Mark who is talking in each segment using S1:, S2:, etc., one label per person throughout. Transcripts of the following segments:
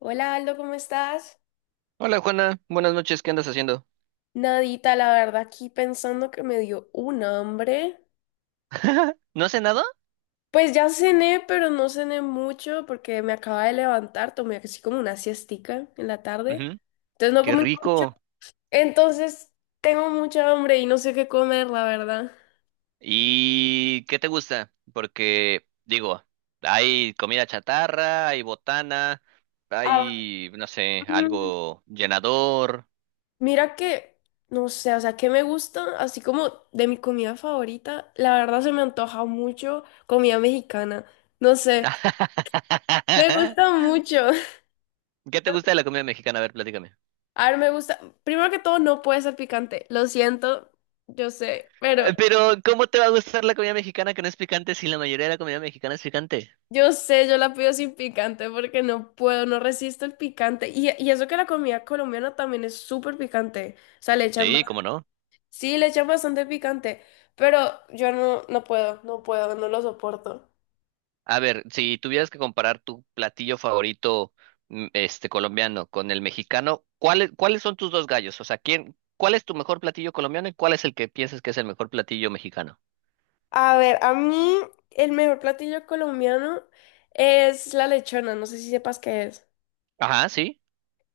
S1: Hola Aldo, ¿cómo estás?
S2: Hola Juana, buenas noches, ¿qué andas haciendo?
S1: Nadita, la verdad, aquí pensando que me dio un hambre.
S2: ¿No has cenado?
S1: Pues ya cené, pero no cené mucho porque me acaba de levantar, tomé así como una siestica en la tarde.
S2: Ujú.
S1: Entonces no
S2: Qué
S1: comí mucho.
S2: rico.
S1: Entonces tengo mucha hambre y no sé qué comer, la verdad.
S2: ¿Y qué te gusta? Porque, digo, hay comida chatarra, hay botana,
S1: Ah,
S2: hay, no sé,
S1: mm,
S2: algo llenador.
S1: mira que, no sé, o sea, que me gusta, así como de mi comida favorita, la verdad se me antoja mucho comida mexicana. No sé, me gusta mucho.
S2: ¿Qué te gusta de la comida mexicana? A ver, platícame.
S1: A ver, me gusta. Primero que todo, no puede ser picante. Lo siento, yo sé, pero
S2: Pero, ¿cómo te va a gustar la comida mexicana que no es picante si la mayoría de la comida mexicana es picante?
S1: yo sé, yo la pido sin picante porque no puedo, no resisto el picante. Y eso que la comida colombiana también es súper picante. O sea, le echan,
S2: Sí, ¿cómo no?
S1: sí, le echan bastante picante, pero yo no, no puedo, no puedo, no lo soporto.
S2: A ver, si tuvieras que comparar tu platillo favorito, este, colombiano con el mexicano, ¿cuáles son tus dos gallos? O sea, ¿quién, cuál es tu mejor platillo colombiano y cuál es el que piensas que es el mejor platillo mexicano?
S1: A ver, a mí el mejor platillo colombiano es la lechona. No sé si sepas qué es.
S2: Ajá, sí.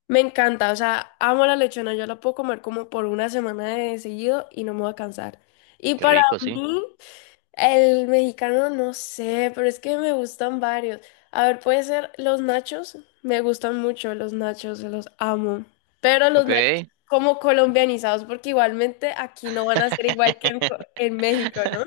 S1: Me encanta, o sea, amo la lechona, yo la puedo comer como por una semana de seguido y no me voy a cansar. Y
S2: Qué
S1: para
S2: rico, sí.
S1: mí, el mexicano no sé, pero es que me gustan varios. A ver, puede ser los nachos, me gustan mucho los nachos, los amo. Pero los nachos
S2: Ok.
S1: como colombianizados, porque igualmente aquí no van a ser igual que en, en México, ¿no?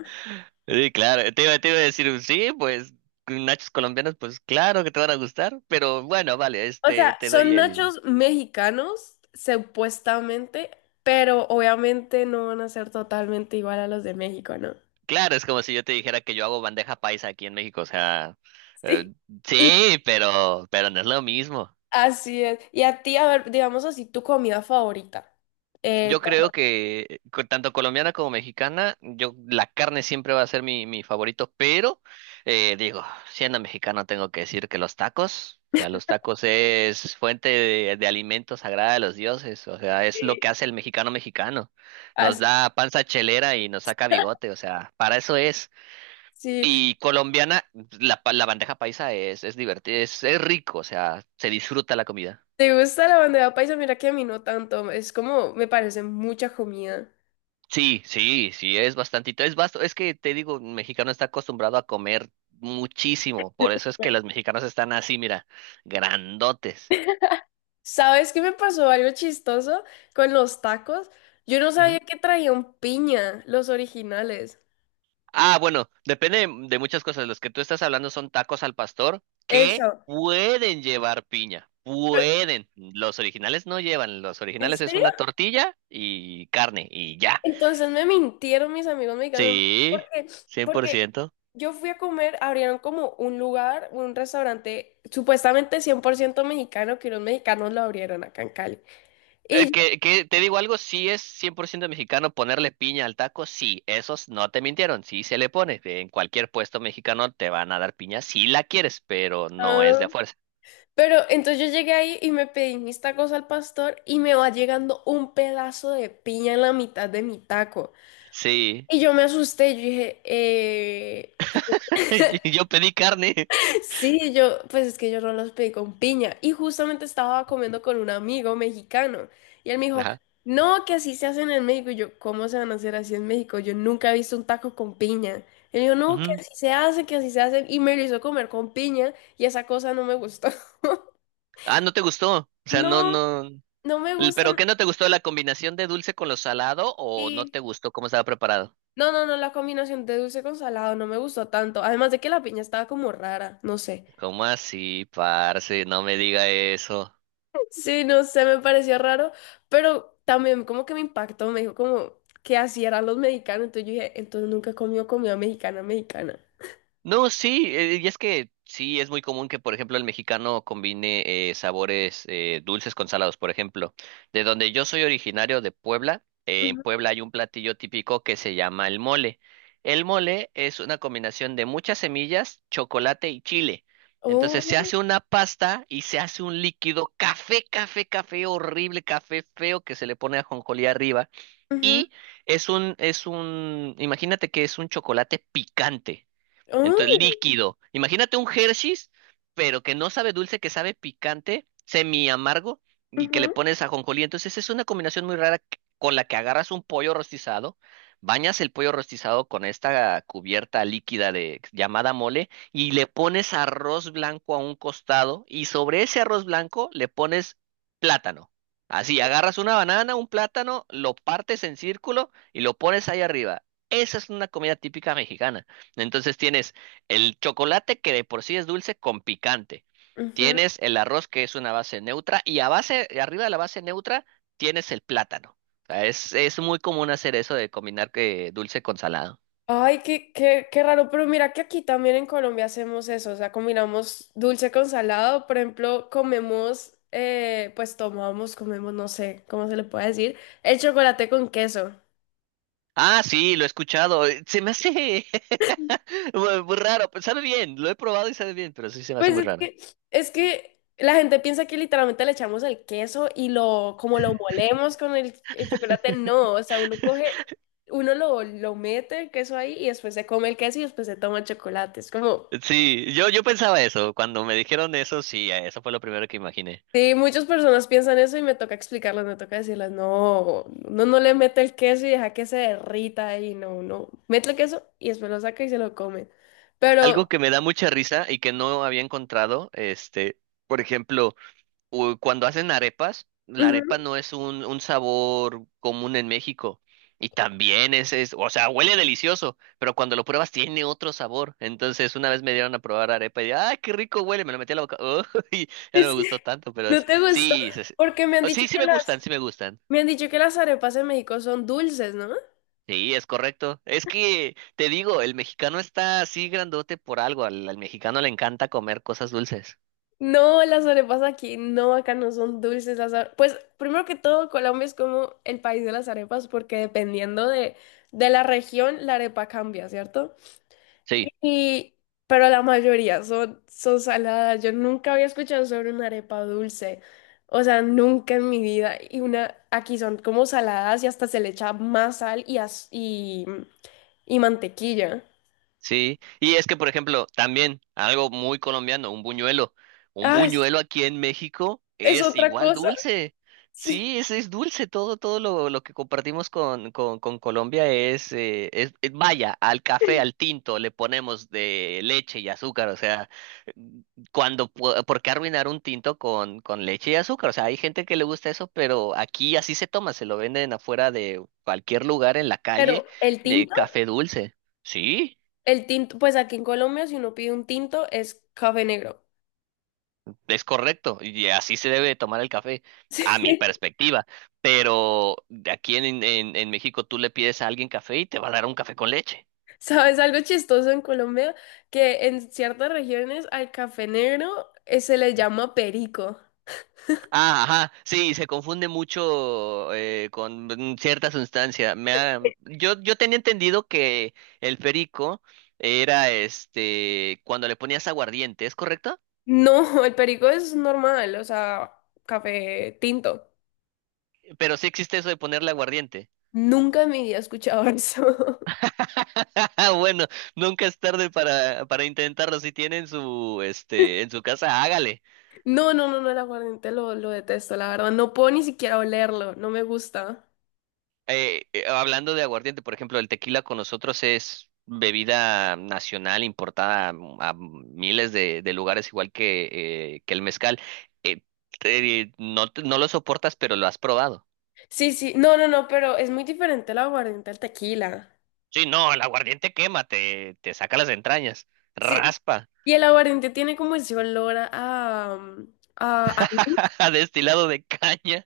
S2: Sí, claro, te iba a decir, sí, pues nachos colombianos, pues claro que te van a gustar, pero bueno, vale,
S1: O
S2: este,
S1: sea,
S2: te doy
S1: son
S2: el...
S1: nachos mexicanos, supuestamente, pero obviamente no van a ser totalmente igual a los de México, ¿no?
S2: Claro, es como si yo te dijera que yo hago bandeja paisa aquí en México, o sea, eh,
S1: Sí. Y
S2: sí, pero no es lo mismo.
S1: así es. Y a ti, a ver, digamos así, tu comida favorita. Eh,
S2: Yo creo que tanto colombiana como mexicana, yo la carne siempre va a ser mi, mi favorito, pero digo, siendo mexicano tengo que decir que los tacos, o sea, los tacos es fuente de alimento sagrada de los dioses, o sea, es lo que
S1: Sí.
S2: hace el mexicano mexicano. Nos
S1: Así,
S2: da panza chelera y nos saca bigote, o sea, para eso es.
S1: si
S2: Y colombiana, la, la bandeja paisa es divertida, es rico, o sea, se disfruta la comida.
S1: te gusta la bandeja paisa, mira que a mí no tanto. Es como, me parece mucha comida.
S2: Sí, sí, sí, es bastantito. Es vasto, es que te digo, un mexicano está acostumbrado a comer muchísimo, por eso es que
S1: Bueno,
S2: los mexicanos están así, mira, grandotes.
S1: ¿sabes qué me pasó algo chistoso con los tacos? Yo no
S2: Ujú.
S1: sabía que traían piña, los originales.
S2: Ah, bueno, depende de muchas cosas. Los que tú estás hablando son tacos al pastor que
S1: Eso.
S2: pueden llevar piña, pueden. Los originales no llevan, los
S1: ¿En
S2: originales es
S1: serio?
S2: una tortilla y carne y ya.
S1: Entonces me mintieron mis amigos mexicanos
S2: Sí,
S1: porque, porque
S2: 100%.
S1: yo fui a comer, abrieron como un lugar, un restaurante supuestamente 100% mexicano, que unos mexicanos lo abrieron acá en Cali. Y yo,
S2: Que te digo algo, sí es 100% mexicano ponerle piña al taco, sí, esos no te mintieron, sí se le pone. En cualquier puesto mexicano te van a dar piña si la quieres, pero no es
S1: ah,
S2: de a fuerza.
S1: pero entonces yo llegué ahí y me pedí mis tacos al pastor y me va llegando un pedazo de piña en la mitad de mi taco.
S2: Sí,
S1: Y yo me asusté, yo dije,
S2: yo pedí carne.
S1: sí, yo, pues es que yo no los pedí con piña. Y justamente estaba comiendo con un amigo mexicano. Y él me dijo,
S2: Ajá.
S1: no, que así se hacen en México. Y yo, ¿cómo se van a hacer así en México? Yo nunca he visto un taco con piña. Él dijo, no, que
S2: Ujú.
S1: así se hace, que así se hacen. Y me lo hizo comer con piña. Y esa cosa no me gustó.
S2: Ah, ¿no te gustó? O sea, no,
S1: No,
S2: no.
S1: no me
S2: L- ¿Pero
S1: gustan.
S2: qué no te gustó? ¿La combinación de dulce con lo salado o no
S1: Sí.
S2: te gustó cómo estaba preparado?
S1: No, no, no, la combinación de dulce con salado no me gustó tanto. Además de que la piña estaba como rara, no sé.
S2: ¿Cómo así, parce? No me diga eso.
S1: Sí, no sé, me pareció raro, pero también como que me impactó, me dijo como que así eran los mexicanos, entonces yo dije, entonces nunca comió comida mexicana, mexicana.
S2: No, sí, y es que sí, es muy común que, por ejemplo, el mexicano combine sabores dulces con salados. Por ejemplo, de donde yo soy originario de Puebla, en
S1: Ujú.
S2: Puebla hay un platillo típico que se llama el mole. El mole es una combinación de muchas semillas, chocolate y chile. Entonces se
S1: Oh,
S2: hace una pasta y se hace un líquido café, café, café, horrible, café feo que se le pone ajonjolí arriba.
S1: ujú,
S2: Y es un, imagínate que es un chocolate picante. Entonces,
S1: oh,
S2: líquido. Imagínate un Hershey's, pero que no sabe dulce, que sabe picante, semi amargo, y que le
S1: ujú,
S2: pones ajonjolí. Entonces, es una combinación muy rara que... con la que agarras un pollo rostizado, bañas el pollo rostizado con esta cubierta líquida de llamada mole y le pones arroz blanco a un costado y sobre ese arroz blanco le pones plátano. Así, agarras una banana, un plátano, lo partes en círculo y lo pones ahí arriba. Esa es una comida típica mexicana. Entonces tienes el chocolate que de por sí es dulce con picante.
S1: ujú.
S2: Tienes el arroz que es una base neutra y a base, arriba de la base neutra tienes el plátano. O sea, es muy común hacer eso de combinar que dulce con salado.
S1: Ay, qué, qué, qué raro, pero mira que aquí también en Colombia hacemos eso, o sea, combinamos dulce con salado, por ejemplo, comemos, pues tomamos, comemos, no sé cómo se le puede decir, el chocolate con queso.
S2: Ah, sí, lo he escuchado. Se me hace muy muy raro. Sabe bien, lo he probado y sabe bien, pero sí se me hace
S1: Pues
S2: muy raro.
S1: es que la gente piensa que literalmente le echamos el queso y lo, como lo molemos con el chocolate, no, o sea, uno coge, uno lo mete el queso ahí y después se come el queso y después se toma el chocolate. Es como,
S2: Sí, yo pensaba eso. Cuando me dijeron eso, sí, eso fue lo primero que imaginé.
S1: sí, muchas personas piensan eso y me toca explicarles, me toca decirles, no, no no le mete el queso y deja que se derrita ahí, no, no, mete el queso y después lo saca y se lo come. Pero,
S2: Algo que me da mucha risa y que no había encontrado, este, por ejemplo. Cuando hacen arepas, la arepa
S1: ujú,
S2: no es un sabor común en México. Y también es, o sea, huele delicioso, pero cuando lo pruebas tiene otro sabor. Entonces, una vez me dieron a probar arepa y dije, ¡ay, qué rico huele! Me lo metí a la boca. ¡Oh! Y ya no me
S1: es-
S2: gustó tanto, pero
S1: no te gustó,
S2: sí,
S1: porque me han
S2: oh,
S1: dicho
S2: sí, sí
S1: que
S2: me
S1: la
S2: gustan, sí me gustan.
S1: me han dicho que las arepas en México son dulces, ¿no?
S2: Sí, es correcto. Es que, te digo, el mexicano está así grandote por algo. Al, al mexicano le encanta comer cosas dulces.
S1: No, las arepas aquí, no, acá no son dulces las arepas. Pues primero que todo, Colombia es como el país de las arepas porque dependiendo de la región, la arepa cambia, ¿cierto?
S2: Sí.
S1: Y, pero la mayoría son, son saladas. Yo nunca había escuchado sobre una arepa dulce. O sea, nunca en mi vida. Y una, aquí son como saladas y hasta se le echa más sal y, y mantequilla.
S2: Sí, y es que, por ejemplo, también algo muy colombiano, un buñuelo. Un
S1: Ah,
S2: buñuelo aquí en México
S1: es
S2: es
S1: otra
S2: igual
S1: cosa.
S2: dulce.
S1: Sí.
S2: Sí, es dulce. Todo, todo lo que compartimos con Colombia es, vaya, al café, al tinto, le ponemos de leche y azúcar. O sea, cuando, ¿por qué arruinar un tinto con leche y azúcar? O sea, hay gente que le gusta eso, pero aquí así se toma, se lo venden afuera de cualquier lugar en la
S1: Pero
S2: calle, de café dulce. Sí.
S1: el tinto, pues aquí en Colombia, si uno pide un tinto, es café negro.
S2: Es correcto, y así se debe de tomar el café, a mi
S1: Sí.
S2: perspectiva. Pero de aquí en México tú le pides a alguien café y te va a dar un café con leche.
S1: ¿Sabes algo chistoso en Colombia? Que en ciertas regiones al café negro se le llama perico.
S2: Ah, ajá, sí, se confunde mucho con cierta sustancia. Yo, yo tenía entendido que el perico era este cuando le ponías aguardiente, ¿es correcto?
S1: No, el perico es normal, o sea, café tinto.
S2: Pero sí existe eso de ponerle aguardiente.
S1: Nunca en mi vida he escuchado eso.
S2: Bueno, nunca es tarde para intentarlo. Si tiene en su, este, en su casa, hágale.
S1: No, no, no, no, el aguardiente lo detesto, la verdad. No puedo ni siquiera olerlo, no me gusta.
S2: Hablando de aguardiente, por ejemplo, el tequila con nosotros es bebida nacional importada a miles de lugares, igual que el mezcal. Eh, no, no lo soportas, pero lo has probado.
S1: Sí, sí, no, no, no, pero es muy diferente el aguardiente al tequila.
S2: Sí, no, el aguardiente quema, te saca las entrañas,
S1: Sí.
S2: raspa,
S1: Y el aguardiente tiene como ese olor a, a- a-
S2: destilado de caña.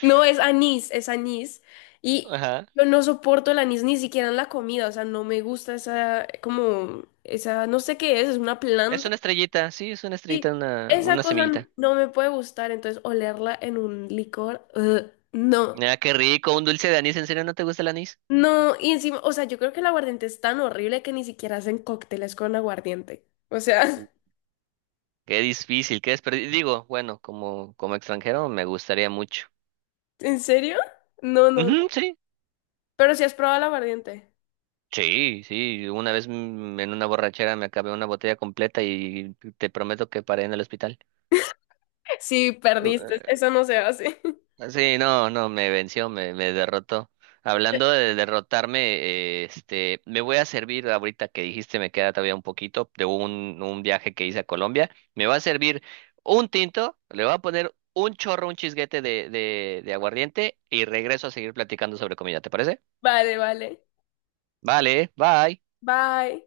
S1: no, es anís, es anís. Y
S2: Ajá.
S1: yo no soporto el anís ni siquiera en la comida, o sea, no me gusta esa, como, esa, no sé qué es una
S2: Es
S1: planta.
S2: una estrellita, sí, es una estrellita,
S1: Sí, esa
S2: una
S1: cosa
S2: semillita.
S1: no me puede gustar, entonces olerla en un licor, ugh, no.
S2: Ah, qué rico, un dulce de anís, ¿en serio no te gusta el anís?
S1: No, y encima, o sea, yo creo que el aguardiente es tan horrible que ni siquiera hacen cócteles con aguardiente. O sea,
S2: Qué difícil, qué desperdicio. Digo, bueno, como, como extranjero me gustaría mucho.
S1: ¿en serio? No, no,
S2: Ujú,
S1: no.
S2: sí,
S1: Pero si has probado el aguardiente.
S2: sí, sí. Una vez en una borrachera me acabé una botella completa y te prometo que paré en el hospital.
S1: Sí, perdiste. Eso no se hace.
S2: Sí, no, no, me venció, me derrotó. Hablando de derrotarme, este, me voy a servir ahorita que dijiste, me queda todavía un poquito de un viaje que hice a Colombia. Me va a servir un tinto, le voy a poner un chorro, un chisguete de aguardiente y regreso a seguir platicando sobre comida, ¿te parece?
S1: Vale, vale.
S2: Vale, bye.
S1: Bye.